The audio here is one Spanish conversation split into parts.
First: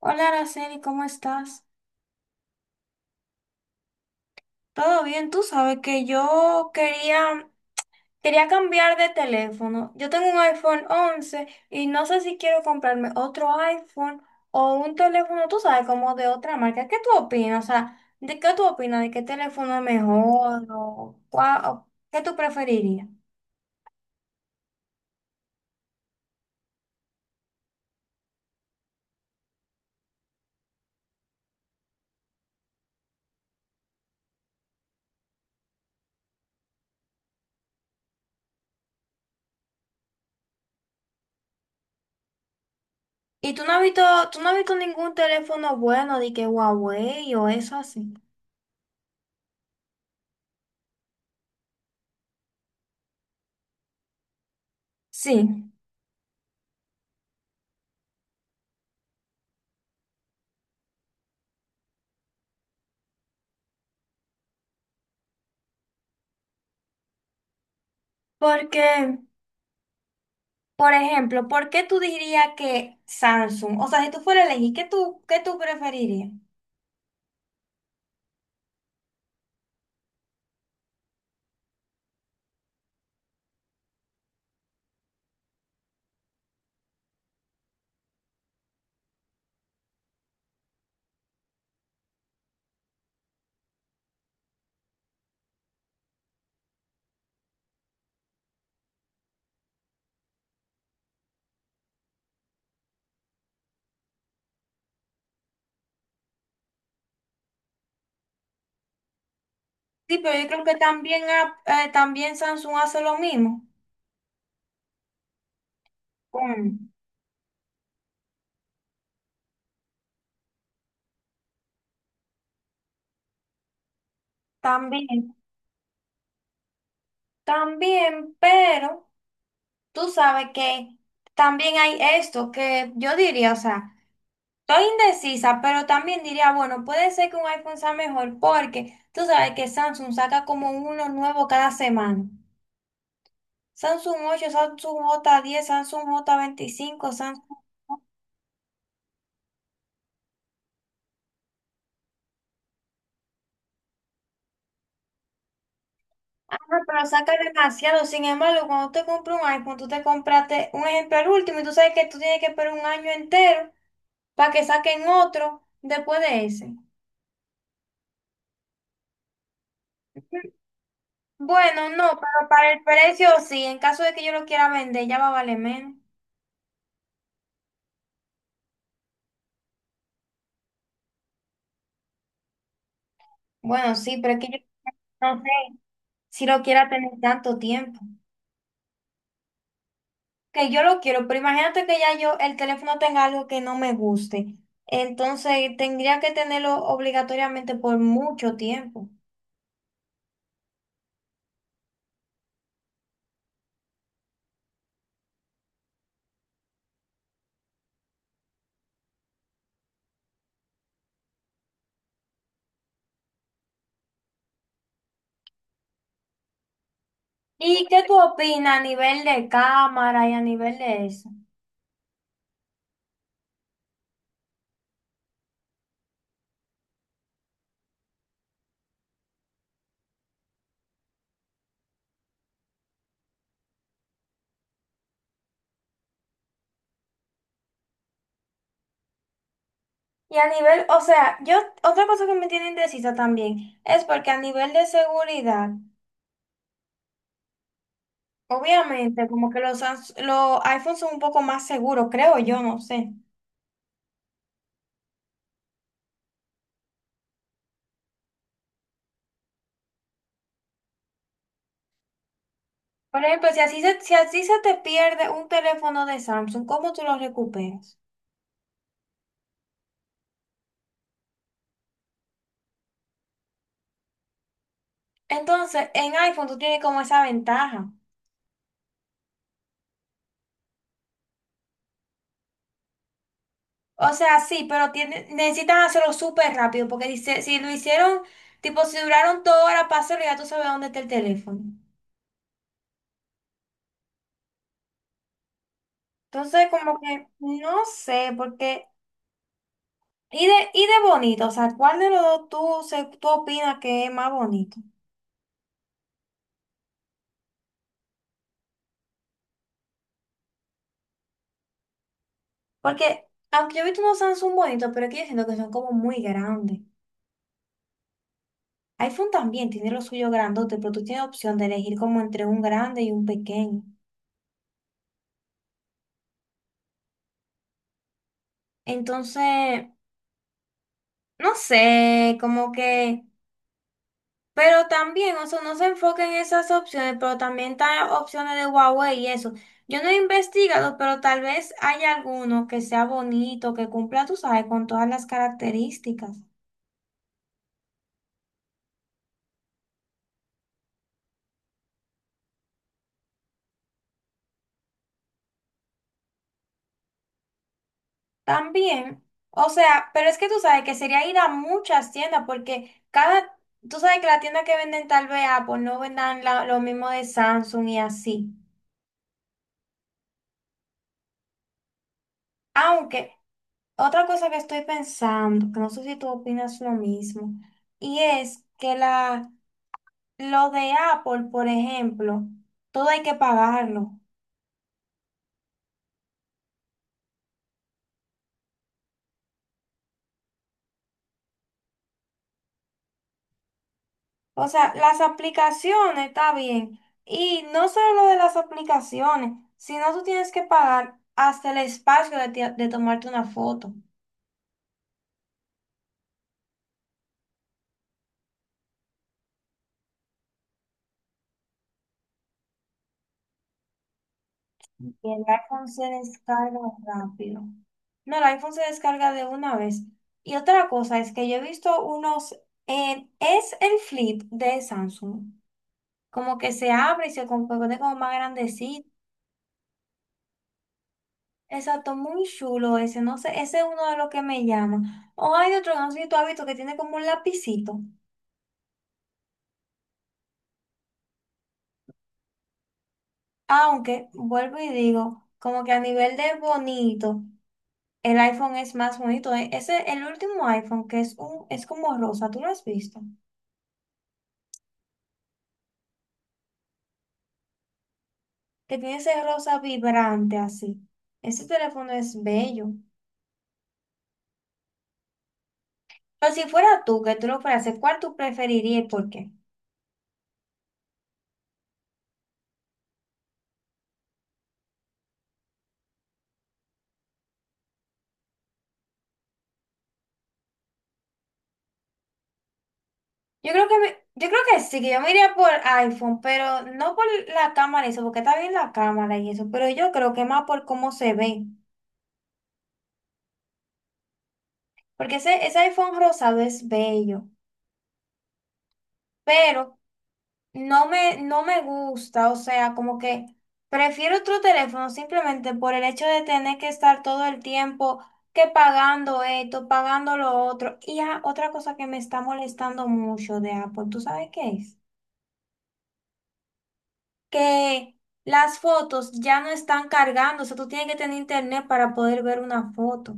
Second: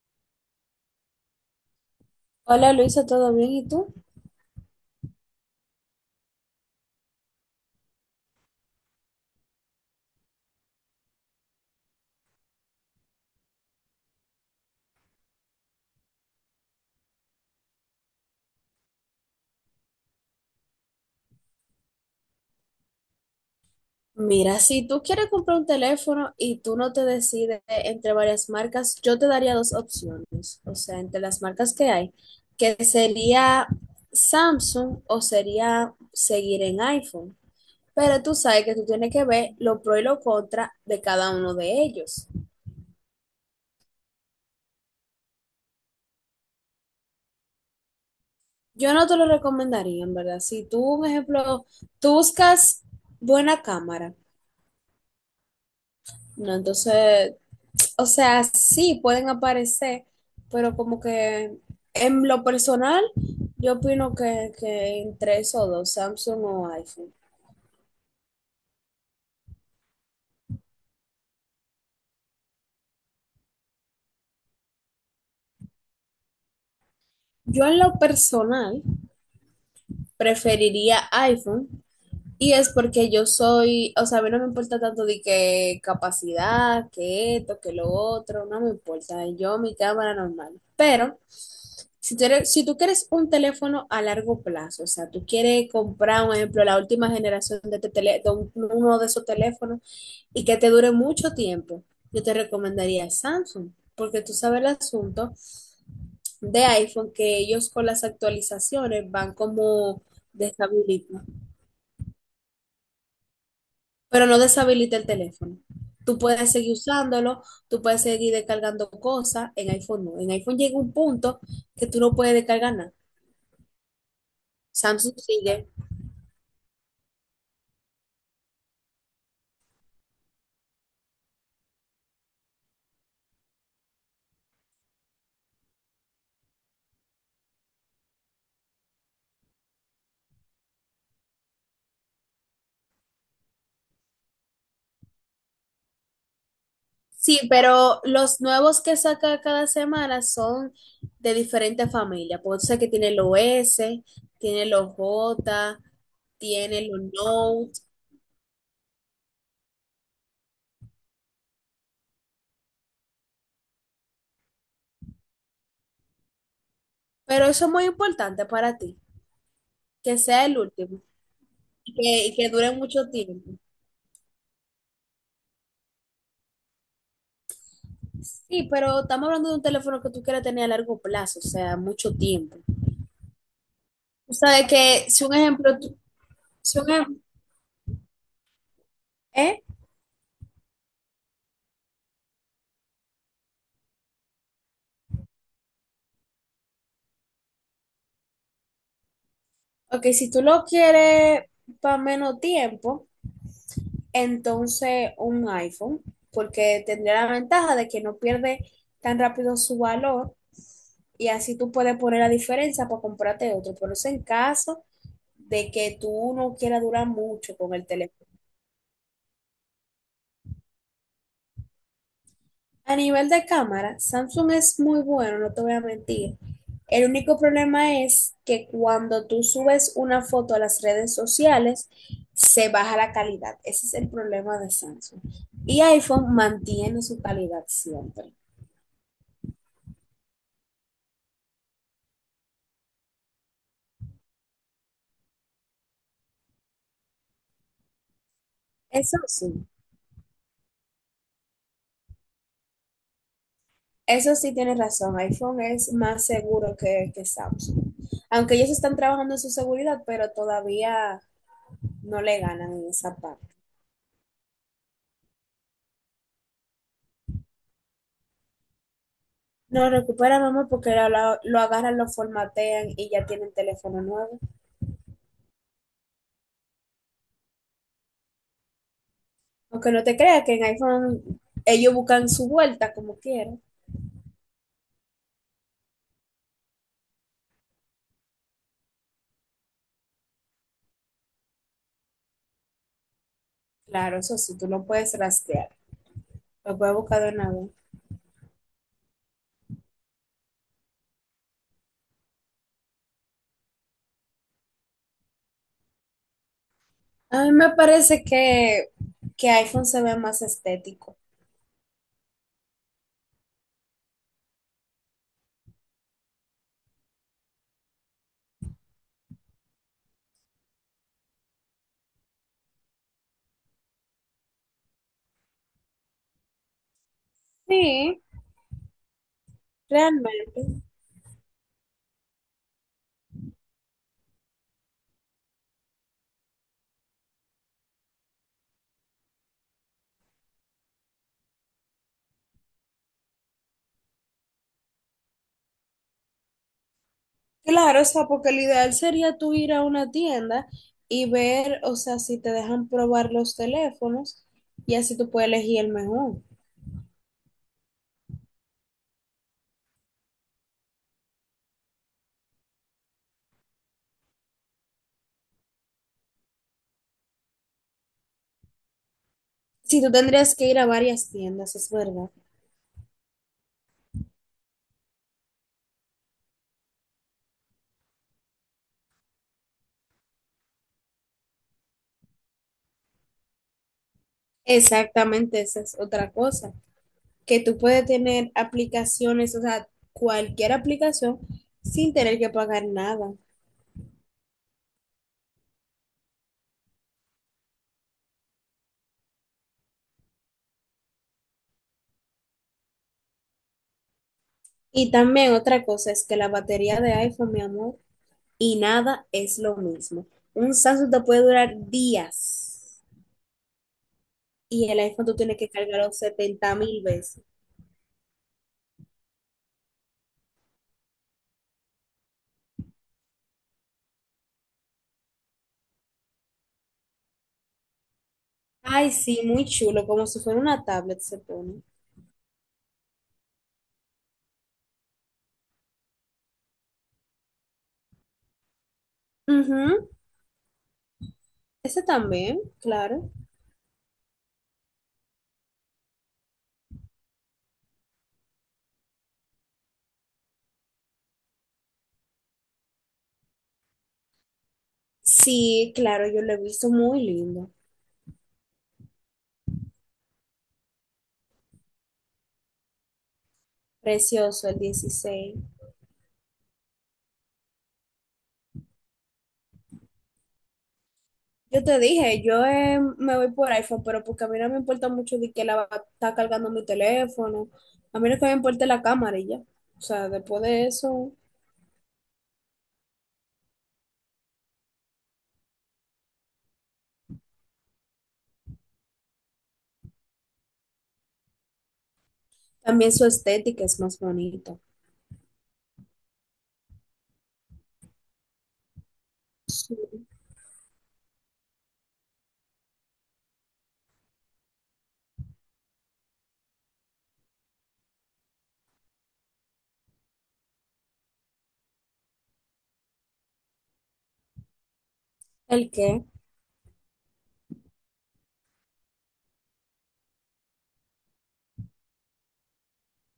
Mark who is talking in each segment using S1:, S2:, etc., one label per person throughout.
S1: Hola, Araceli, ¿cómo estás?
S2: Hola Luisa, ¿todo bien? ¿Y tú?
S1: ¿Todo bien? Tú sabes que yo quería cambiar de teléfono. Yo tengo un iPhone 11 y no sé si quiero comprarme otro iPhone o un teléfono, tú sabes, como de otra marca. ¿Qué tú opinas? O sea, ¿de qué tú opinas? ¿De qué teléfono es mejor? ¿O cuál- o qué tú preferirías?
S2: Mira, si tú quieres comprar un teléfono y tú no te decides entre varias marcas, yo te daría dos opciones, o sea, entre las marcas que hay, que sería Samsung o sería seguir en iPhone. Pero tú sabes que tú tienes que ver lo pro y lo contra de cada uno de ellos.
S1: Y tú no has visto ningún teléfono bueno de que Huawei o eso así.
S2: Yo no te lo recomendaría, en verdad. Si tú, un ejemplo, tú buscas buena cámara,
S1: Sí,
S2: no, entonces o sea, sí pueden aparecer, pero como que en lo personal, yo opino que entre esos dos, Samsung o iPhone.
S1: porque Por ejemplo, ¿por qué tú dirías que Samsung? O sea, si tú fueras a elegir, ¿qué tú preferirías?
S2: Yo en lo personal preferiría iPhone. Y es porque yo soy, o sea, a mí no me importa tanto de que capacidad, que esto, que lo otro, no me importa. Yo, mi cámara normal. Pero si tú, si tú quieres un teléfono a largo plazo, o sea, tú quieres comprar, por ejemplo, la última generación de, uno de esos teléfonos y que te dure mucho tiempo, yo te recomendaría Samsung, porque tú sabes el asunto de iPhone, que ellos con las actualizaciones van como
S1: Sí, pero yo creo que también,
S2: deshabilitando.
S1: ha- eh, también Samsung hace lo mismo.
S2: Pero no deshabilita el teléfono. Tú puedes seguir
S1: Mm,
S2: usándolo, tú puedes seguir descargando cosas, en iPhone no. En iPhone llega un punto que tú no puedes descargar nada. Samsung
S1: también,
S2: sigue.
S1: también, pero tú sabes que también hay esto que yo diría, o sea, estoy indecisa, pero también diría, bueno, puede ser que un iPhone sea mejor porque tú sabes que Samsung saca como uno nuevo cada semana. Samsung 8, Samsung J10, Samsung J25,
S2: Sí,
S1: Samsung...
S2: pero los nuevos que saca cada semana son de diferentes familias. Porque tú sabes que tiene los S, tiene los J,
S1: Ah,
S2: tiene los
S1: pero saca
S2: Note.
S1: demasiado. Sin embargo, cuando tú te compras un iPhone, tú te compraste un ejemplo el último y tú sabes que tú tienes que esperar un año entero para que saquen otro después de ese.
S2: Pero eso es muy importante para ti, que sea el último
S1: Bueno,
S2: y
S1: no,
S2: que, y
S1: pero
S2: que
S1: para
S2: dure
S1: el
S2: mucho
S1: precio
S2: tiempo.
S1: sí. En caso de que yo lo quiera vender, ya va a valer menos.
S2: Sí, pero estamos hablando de un teléfono que tú quieres tener a largo plazo, o sea, mucho tiempo.
S1: Bueno, sí,
S2: Tú
S1: pero es que
S2: sabes que si un
S1: yo no sé
S2: ejemplo,
S1: si lo
S2: si
S1: quiera
S2: un
S1: tener
S2: ejemplo,
S1: tanto tiempo.
S2: ¿eh?
S1: Que yo lo quiero, pero imagínate que ya yo el teléfono tenga algo que no me guste. Entonces tendría que tenerlo obligatoriamente por mucho tiempo.
S2: Ok, si tú lo quieres para menos tiempo, entonces un iPhone, porque tendría la ventaja de que no pierde tan rápido su valor y así tú puedes poner la diferencia para comprarte otro. Pero eso en caso de que tú no quieras durar mucho con el
S1: ¿Y qué tú
S2: teléfono.
S1: opinas a nivel de cámara y a nivel de eso?
S2: A nivel de cámara, Samsung es muy bueno, no te voy a mentir. El único problema es que cuando tú subes una foto a las redes sociales, se baja la calidad. Ese es el problema de Samsung. Y iPhone mantiene su calidad siempre.
S1: Y a nivel, o sea, otra cosa que me tiene indecisa también es porque a nivel de seguridad,
S2: Eso
S1: obviamente, como que
S2: sí,
S1: los iPhones son un poco más seguros, creo yo, no sé.
S2: eso sí tienes razón. iPhone es más seguro que Samsung. Aunque ellos están trabajando en su seguridad, pero todavía no le ganan en esa
S1: Por
S2: parte.
S1: ejemplo, si así se te pierde un teléfono de Samsung, ¿cómo tú lo recuperas?
S2: No recupera, mamá, porque lo agarran, lo formatean y ya tienen teléfono nuevo.
S1: Entonces, en iPhone tú tienes como esa ventaja.
S2: Aunque no te creas que en iPhone ellos buscan su vuelta como quieran.
S1: O sea, sí, pero tiene, necesitan hacerlo súper rápido, porque dice, si lo hicieron, tipo, si duraron toda hora para hacerlo, ya tú sabes dónde está el teléfono.
S2: Claro, eso sí, tú lo puedes rastrear.
S1: Entonces,
S2: Lo puedes
S1: como
S2: buscar
S1: que,
S2: de una vez.
S1: no sé, y de bonito, o sea, ¿cuál de los dos tú opinas que es más bonito?
S2: A mí me parece que iPhone se ve más estético.
S1: Porque, aunque yo he visto unos Samsung bonitos, pero es que yo siento que son como muy grandes. iPhone también tiene lo suyo grandote, pero tú tienes opción de elegir como entre un grande y un pequeño.
S2: Sí,
S1: Entonces,
S2: realmente.
S1: no sé, como que... Pero también, o sea, no se enfoca en esas opciones, pero también está opciones de Huawei y eso. Yo no he investigado, pero tal vez haya alguno que sea bonito, que cumpla, tú sabes, con todas las características.
S2: Claro, o sea, porque lo ideal sería tú ir a una tienda y ver, o sea, si te dejan probar los teléfonos y así tú puedes elegir el mejor.
S1: También, o sea, pero es que tú sabes que sería ir a muchas tiendas, porque cada, tú sabes que la tienda que venden tal vez Apple no vendan lo mismo de Samsung y así.
S2: Si tú tendrías que ir a varias tiendas, es verdad.
S1: Aunque, otra cosa que estoy pensando, que no sé si tú opinas lo mismo, y es que la... Lo de Apple, por ejemplo, todo hay que pagarlo.
S2: Exactamente, esa es otra cosa, que tú puedes tener aplicaciones, o sea, cualquier aplicación sin tener que pagar nada.
S1: O sea, las aplicaciones está bien. Y no solo lo de las aplicaciones, sino tú tienes que pagar hasta el espacio de tomarte una foto.
S2: Y también otra cosa es que la batería de iPhone, mi amor, y nada es lo mismo. Un Samsung te puede durar días y el iPhone
S1: Y
S2: tú
S1: el
S2: tienes que
S1: iPhone se
S2: cargarlo setenta
S1: descarga
S2: mil veces.
S1: rápido. No, el iPhone se descarga de una vez. Y otra cosa es que yo he visto unos, es el Flip de Samsung. Como que se abre y se compone como más grandecito.
S2: Ay, sí, muy chulo, como si fuera una tablet se pone.
S1: Exacto, muy chulo ese, no sé, ese es uno de los que me llama. O hay otro, no sé si tú has visto, que tiene como un lapicito.
S2: Ujú, ese también, claro.
S1: Aunque, vuelvo y digo, como que a nivel de bonito, el iPhone es más bonito. Ese, el último iPhone, que es como rosa, ¿tú lo has visto?
S2: Sí, claro, yo lo he visto muy lindo,
S1: Que tiene ese rosa vibrante así. Ese teléfono es bello.
S2: precioso el 16.
S1: Pero si fuera tú, que tú lo fueras, a hacer, ¿cuál tú preferirías y por qué?
S2: Yo te dije, yo me voy por iPhone, pero porque a mí no me importa mucho de que la va a estar cargando mi teléfono, a mí lo que me importa es la cámara y ya. O sea, después de eso,
S1: Yo creo que sí, que yo me iría por iPhone, pero no por la cámara y eso, porque está bien la cámara y eso, pero yo creo que más por cómo se ve,
S2: también su estética es más bonita.
S1: porque ese iPhone rosado es bello,
S2: Sí.
S1: pero no me gusta, o sea, como que prefiero otro teléfono simplemente por el hecho de tener que estar todo el tiempo que pagando esto, pagando lo otro. Y otra cosa que me está molestando mucho de Apple, ¿tú sabes qué es?
S2: ¿El qué?
S1: Que las fotos ya no están cargando, o sea, tú tienes que tener internet para poder ver una foto.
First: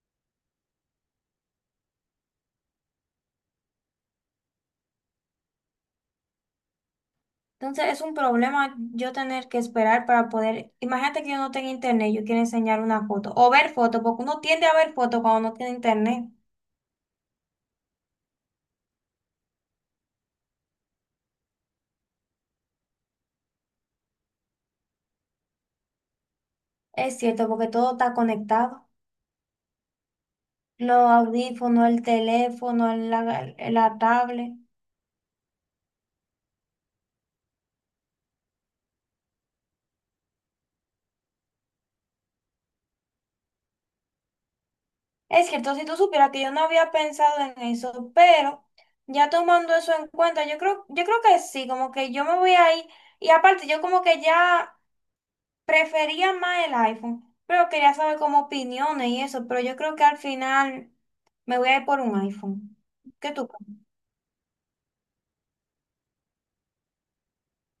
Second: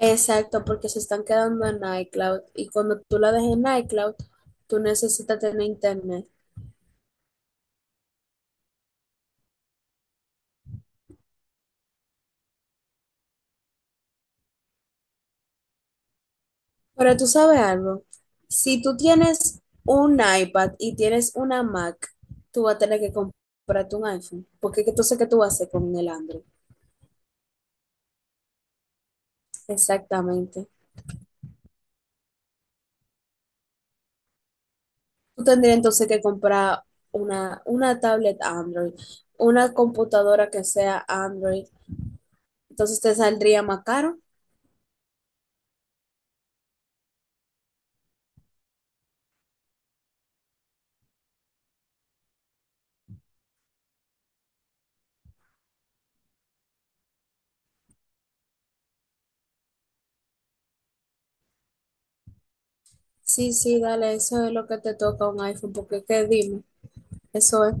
S2: Exacto, porque se están quedando en iCloud y cuando tú la dejes en iCloud, tú necesitas tener internet.
S1: Entonces es un problema yo tener que esperar para poder, imagínate que yo no tengo internet, yo quiero enseñar una foto o ver foto, porque uno tiende a ver foto cuando no tiene internet.
S2: Pero tú sabes algo, si tú tienes un iPad y tienes una Mac, tú vas a tener que comprarte un iPhone, porque entonces, ¿qué tú vas a hacer con el Android?
S1: Es cierto, porque todo está conectado.
S2: Exactamente.
S1: Los audífonos, el teléfono, la tablet.
S2: Tú tendrías entonces que comprar una tablet Android, una computadora que sea Android, entonces te saldría más caro.
S1: Es cierto, si tú supieras que yo no había pensado en eso, pero ya tomando eso en cuenta, yo creo que sí, como que yo me voy a ir, y aparte yo como que ya prefería más el iPhone, pero quería saber como opiniones y eso, pero yo creo que al final me voy a ir por un iPhone. ¿Qué tú
S2: Sí,
S1: crees?
S2: sí, dale, eso es lo que te toca un iPhone, porque qué dime, eso es.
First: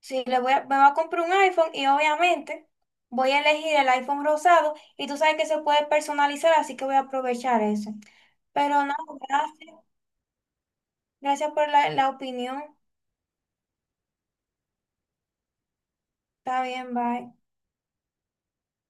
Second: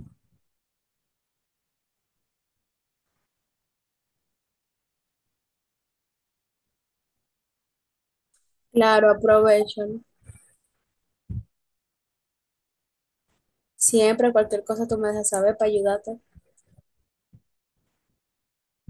S1: Sí, me voy a comprar un iPhone y obviamente voy a elegir el iPhone rosado y tú sabes que se puede personalizar, así que voy a aprovechar eso. Pero no,
S2: Claro,
S1: gracias,
S2: aprovecho. ¿No?
S1: gracias por la opinión.
S2: Siempre cualquier cosa tú me dejas saber para ayudarte.
S1: Está bien, bye.